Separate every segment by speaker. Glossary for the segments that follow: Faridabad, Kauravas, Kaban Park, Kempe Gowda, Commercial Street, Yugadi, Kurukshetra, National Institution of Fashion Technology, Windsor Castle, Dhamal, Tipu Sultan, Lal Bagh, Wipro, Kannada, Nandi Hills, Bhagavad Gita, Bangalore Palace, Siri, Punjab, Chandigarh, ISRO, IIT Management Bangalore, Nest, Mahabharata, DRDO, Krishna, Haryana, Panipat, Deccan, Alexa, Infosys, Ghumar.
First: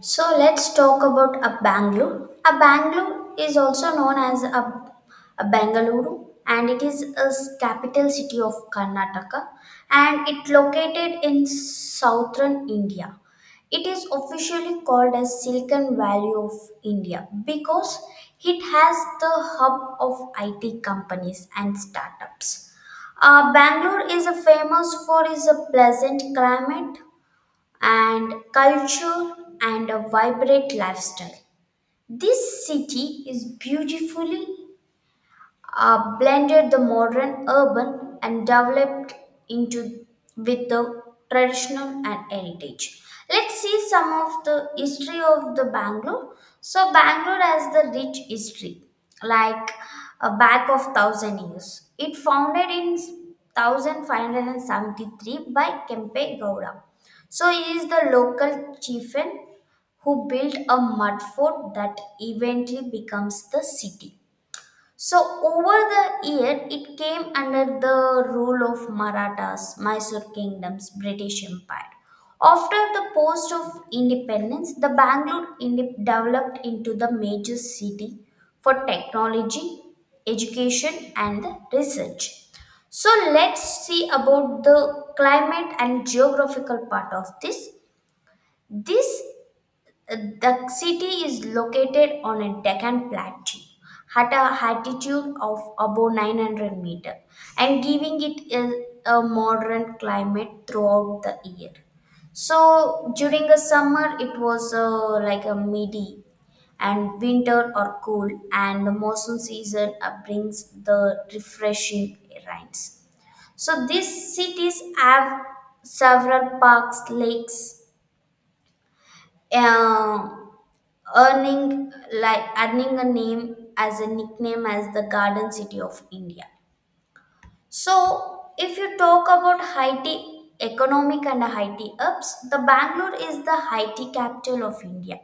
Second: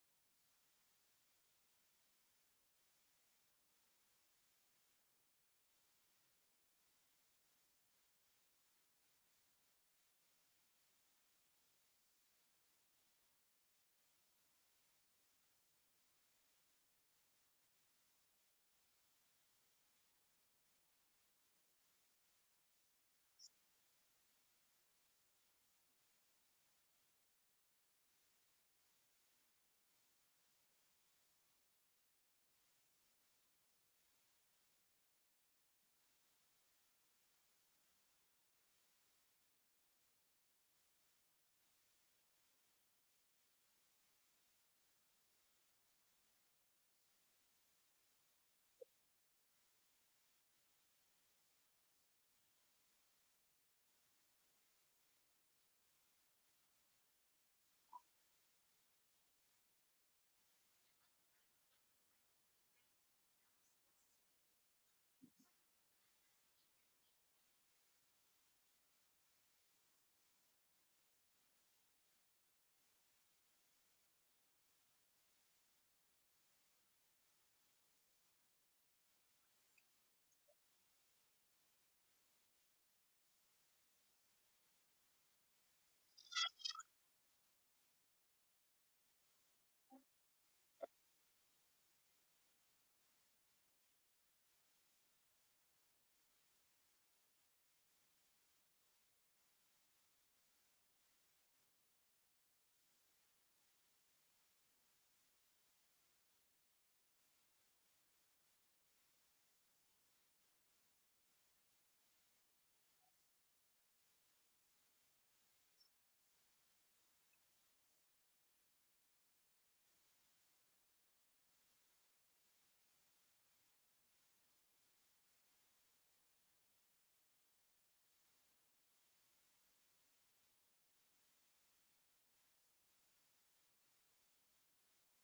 Speaker 1: So let's talk about a Bangalore. A Bangalore is also known as a Bengaluru, and it is a capital city of Karnataka, and it located in southern India. It is officially called as Silicon Valley of India because it has the hub of IT companies and startups. Bangalore is a famous for its pleasant climate and culture and a vibrant lifestyle. This city is beautifully blended the modern urban and developed into with the traditional and heritage. Let's see some of the history of the Bangalore. So Bangalore has the rich history, like a back of thousand years. It founded in 1573 by Kempe Gowda. So he is the local chieftain who built a mud fort that eventually becomes the city. So over the year, it came under the rule of Marathas, Mysore kingdoms, British Empire. After the post of independence, the Bangalore developed into the major city for technology, education, and the research. So let's see about the climate and geographical part of this. This the city is located on a Deccan plateau at a altitude of above 900 meter and giving it a modern climate throughout the year. So during the summer it was like a midi, and winter or cool, and the monsoon season brings the refreshing rains. So these cities have several parks, lakes, uh, earning earning a name as a nickname as the Garden City of India. So, if you talk about Haiti economic and Haiti ups, the Bangalore is the Haiti capital of India.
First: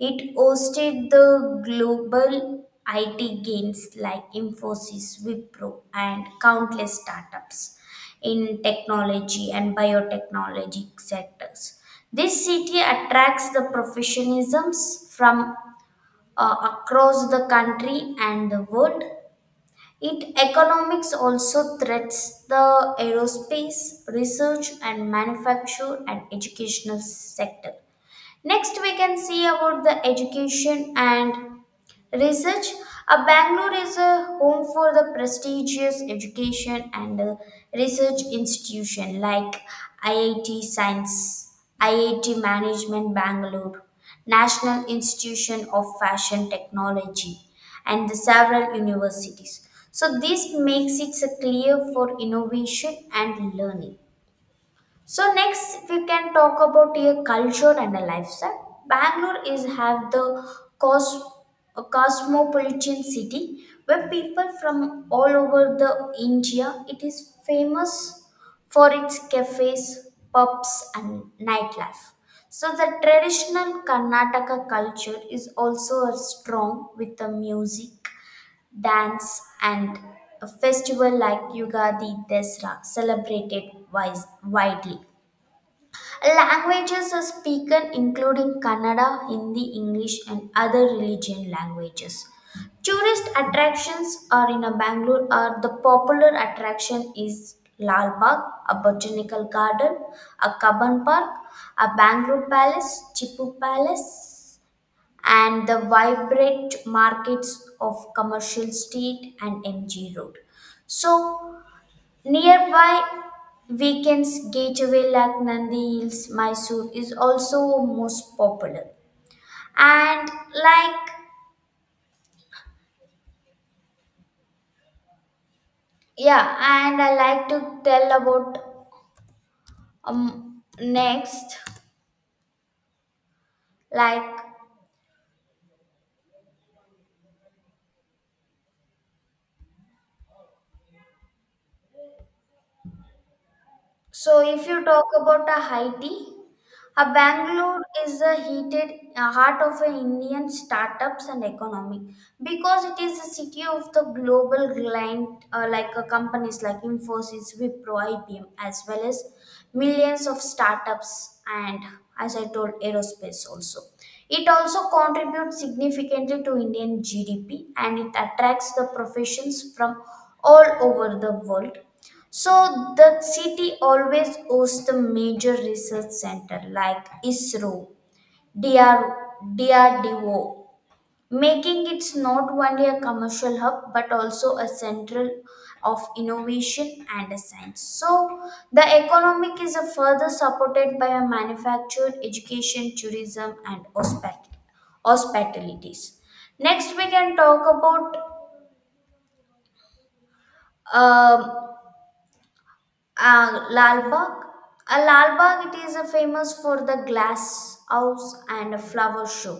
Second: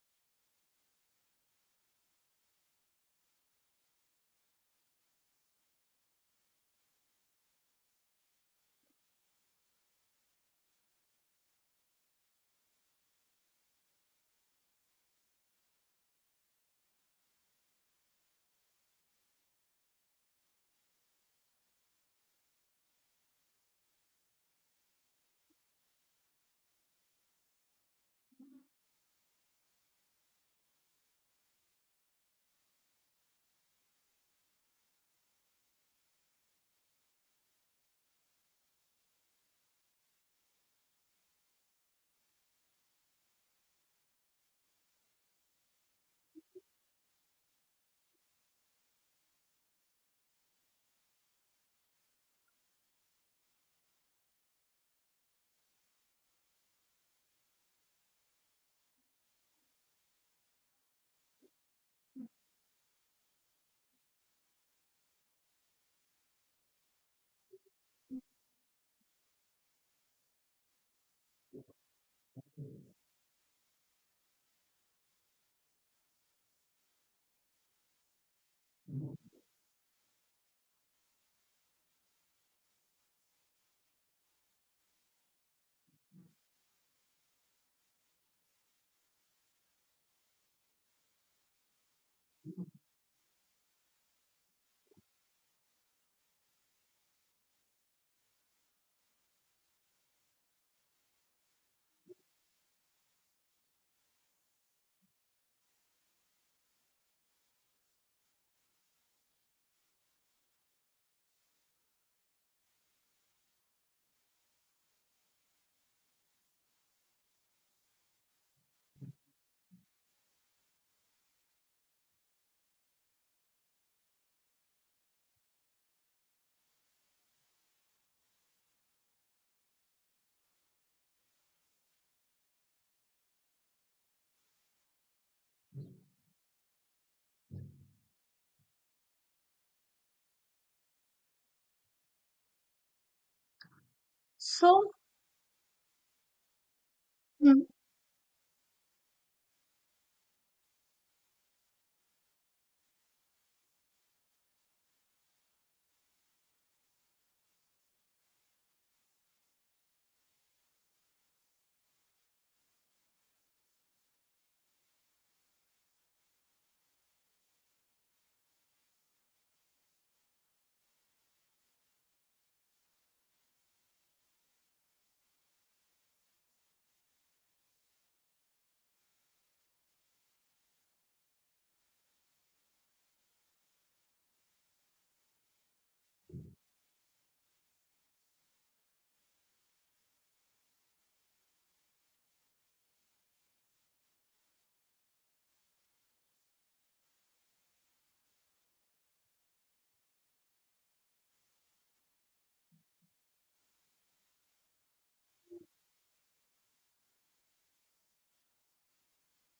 Speaker 1: It hosted the global IT games like Infosys, Wipro, and countless startups in technology and biotechnology sectors. This city attracts the professionalisms from across the country and the world. It economics also threats the aerospace, research and manufacture and educational sector. Next we can see about the education and research. Bangalore is a home for the prestigious education and research institution like IIT Science, IIT Management Bangalore, National Institution of Fashion Technology, and the several universities. So this makes it a clear for innovation and learning. So next, if we can talk about a culture and a lifestyle, Bangalore is have the cos- a cosmopolitan city where people from all over the India. It is famous for its cafes, pubs, and nightlife. So the traditional Karnataka culture is also strong with the music, dance, and a festival like Yugadi Desra celebrated widely. Languages are spoken including Kannada, Hindi, English, and other religion languages. Tourist attractions are in a Bangalore are the popular attraction is Lal Bagh, a botanical garden, a Kaban Park, a Bangalore Palace, Chipu Palace, and the vibrant markets of Commercial Street and MG Road. So nearby weekends, Gateway like Nandi Hills, Mysore is also most popular. And and I like to tell about next like so, if you
Speaker 2: So,
Speaker 1: talk about a high tea, a
Speaker 2: mm,
Speaker 1: Bangalore is the heated heart of an Indian startups and economy, because it is a city of the global client companies like Infosys, Wipro, IBM, as well as millions of startups and, as I told, aerospace also. It also contributes significantly to Indian GDP, and it attracts the professions from all over the world. So the city always hosts the major research center like ISRO, DR, DRDO, making it not only a commercial hub but also a central of innovation and science. So the economic is a further supported by a manufactured education, tourism, and hospitalities. Next, we can talk about um Lal Bagh. Lal Bagh, it is famous for the glass house and a flower show.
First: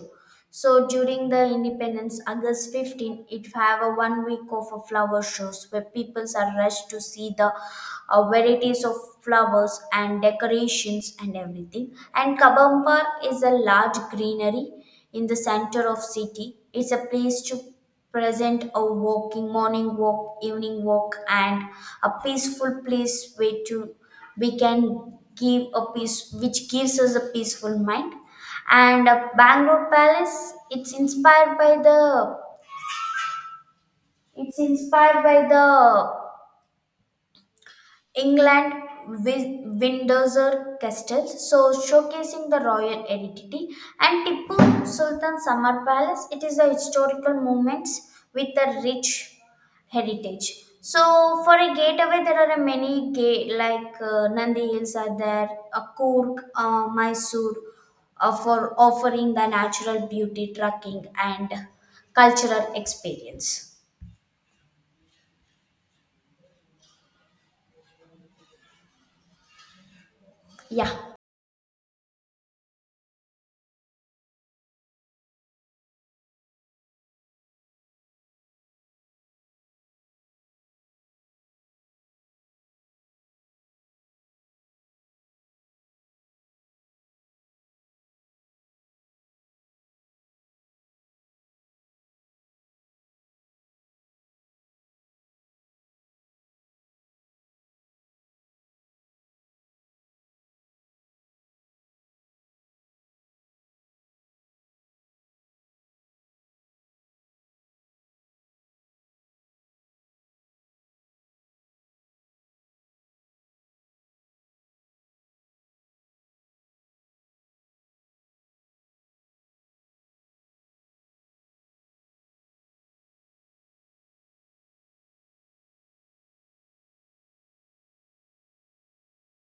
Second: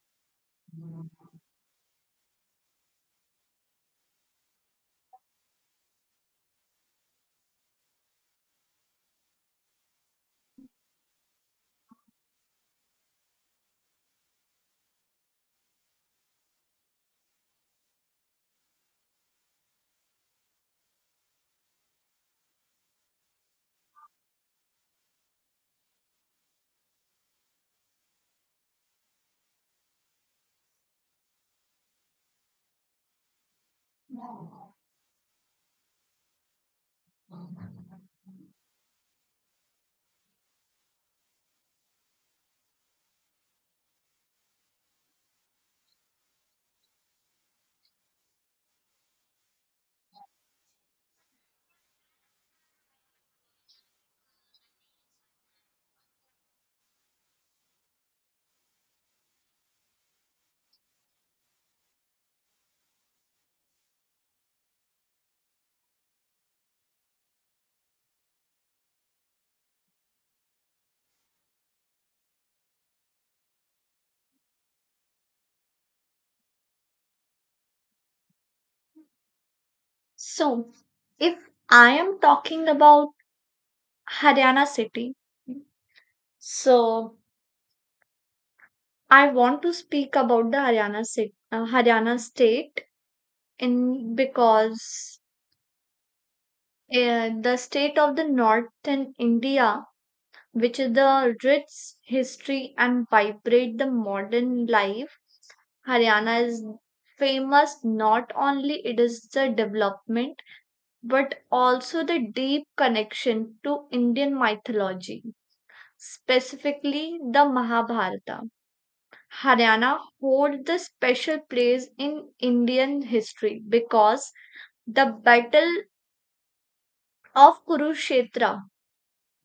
Speaker 1: So during the independence, August 15, it have a 1 week of a flower shows where people are rushed to see the varieties of flowers and decorations and everything. And Kabam Park is a large greenery in the center of city. It's a place to present a walking morning walk evening walk and a peaceful place where to we can give a peace which gives us a peaceful mind. And Bangalore Palace, it's inspired by the it's inspired by the England Windsor Castle, so showcasing the royal identity, and Tipu Sultan Summer Palace. It is a historical moments with a rich heritage. So for a gateway, there are a many gate like Nandi Hills are there, Kurk, Mysore, for offering the natural beauty, trekking, and cultural experience. Yeah,
Speaker 2: so, if I am talking about Haryana city, so I want to speak about the Haryana city, Haryana state in because the state of the northern India, which is the rich history and vibrate the modern life. Haryana is famous not only it is the development but also the deep connection to Indian mythology, specifically the Mahabharata. Haryana holds the special place in Indian history because the battle of Kurukshetra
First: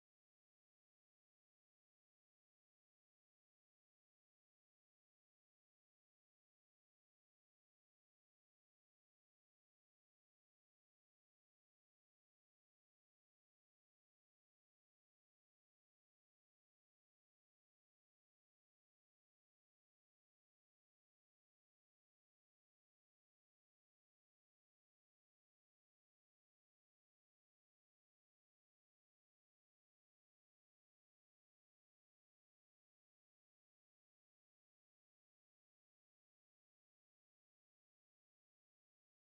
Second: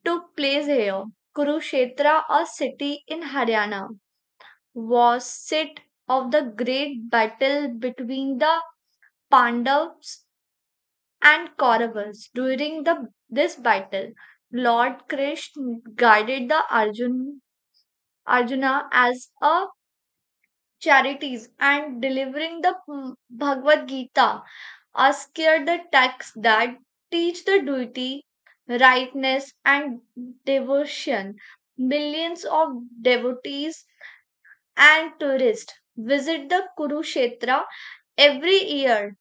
Speaker 2: took place here. Kurukshetra, a city in Haryana, was seat of the great battle between the Pandavas and Kauravas. During this battle, Lord Krishna guided the Arjuna as a charities and delivering the Bhagavad Gita us here the texts that teach the duty, rightness, and devotion. Millions of devotees and tourists visit the Kurukshetra every year.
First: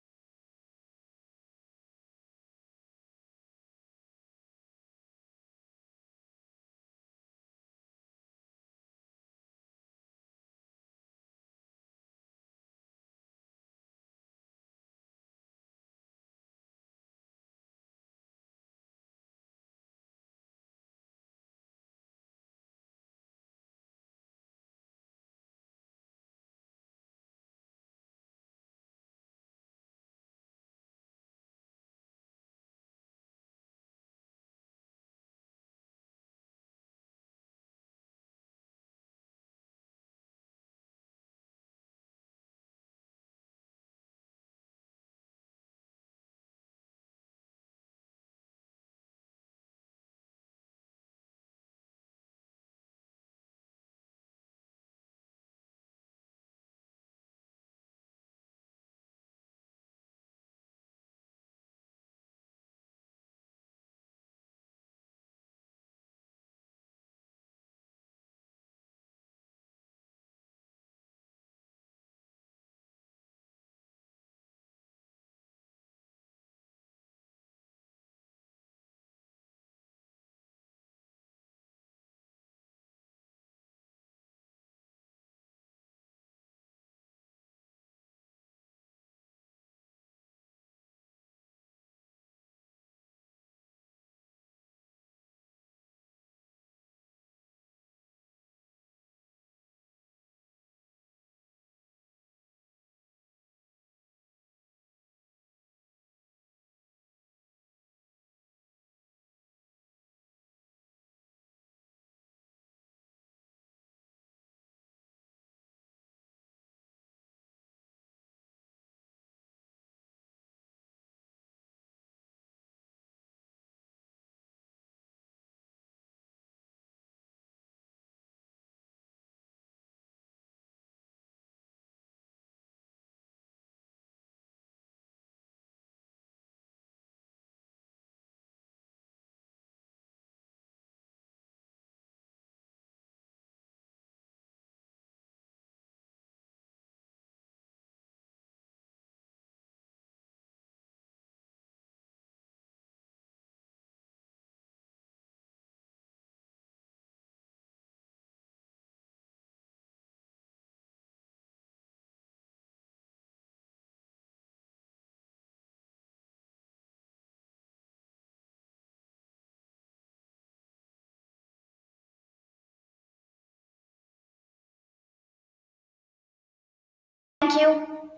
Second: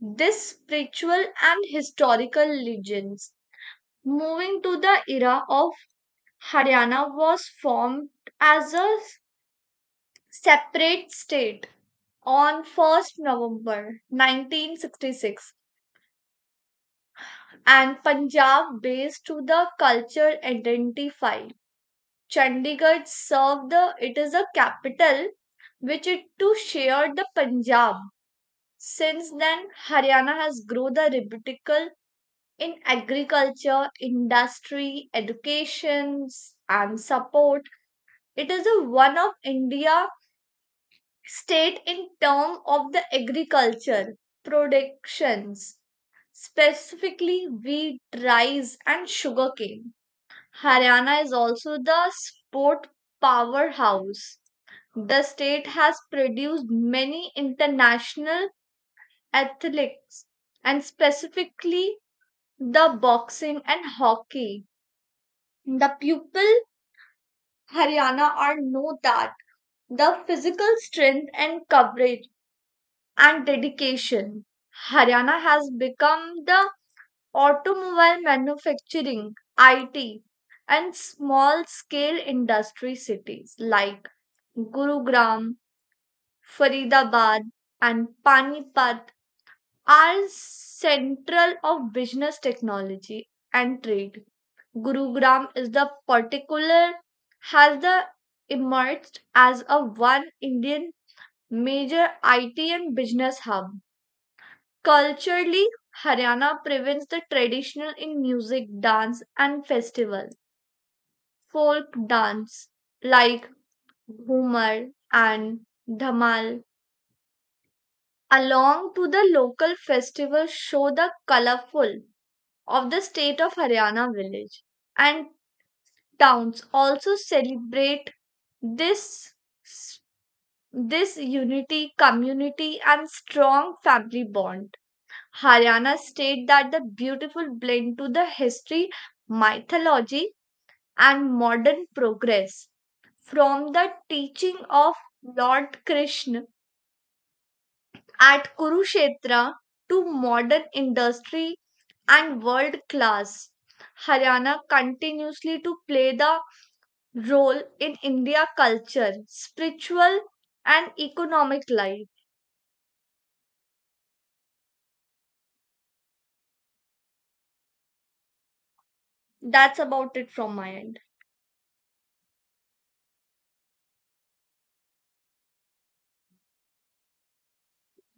Speaker 2: This spiritual and historical legends. Moving to the era of Haryana was formed as a separate state on 1st November 1966 and Punjab based to the culture identify. Chandigarh served it is a capital which it to share the Punjab. Since then, Haryana has grown the rebuttal in agriculture, industry, education, and support. It is a one of India state in term of the agriculture productions, specifically wheat, rice, and sugarcane. Haryana is also the sport powerhouse. The state has produced many international athletes and specifically the boxing and hockey. The people Haryana are know that the physical strength and coverage and dedication. Haryana has become the automobile manufacturing, IT, and small scale industry cities like Gurugram, Faridabad, and Panipat are central of business technology and trade. Gurugram is the particular has the emerged as a one Indian major IT and business hub. Culturally, Haryana prevents the traditional in music, dance, and festival. Folk dance like Ghumar and Dhamal, along to the local festival, show the colorful of the state of Haryana village and towns. Also celebrate this this unity, community, and strong family bond. Haryana state that the beautiful blend to the history, mythology, and modern progress. From the teaching of Lord Krishna at Kurukshetra to modern industry and world class, Haryana continuously to play the role in India culture, spiritual and economic life. That's about it from my end.
Speaker 1: thank you.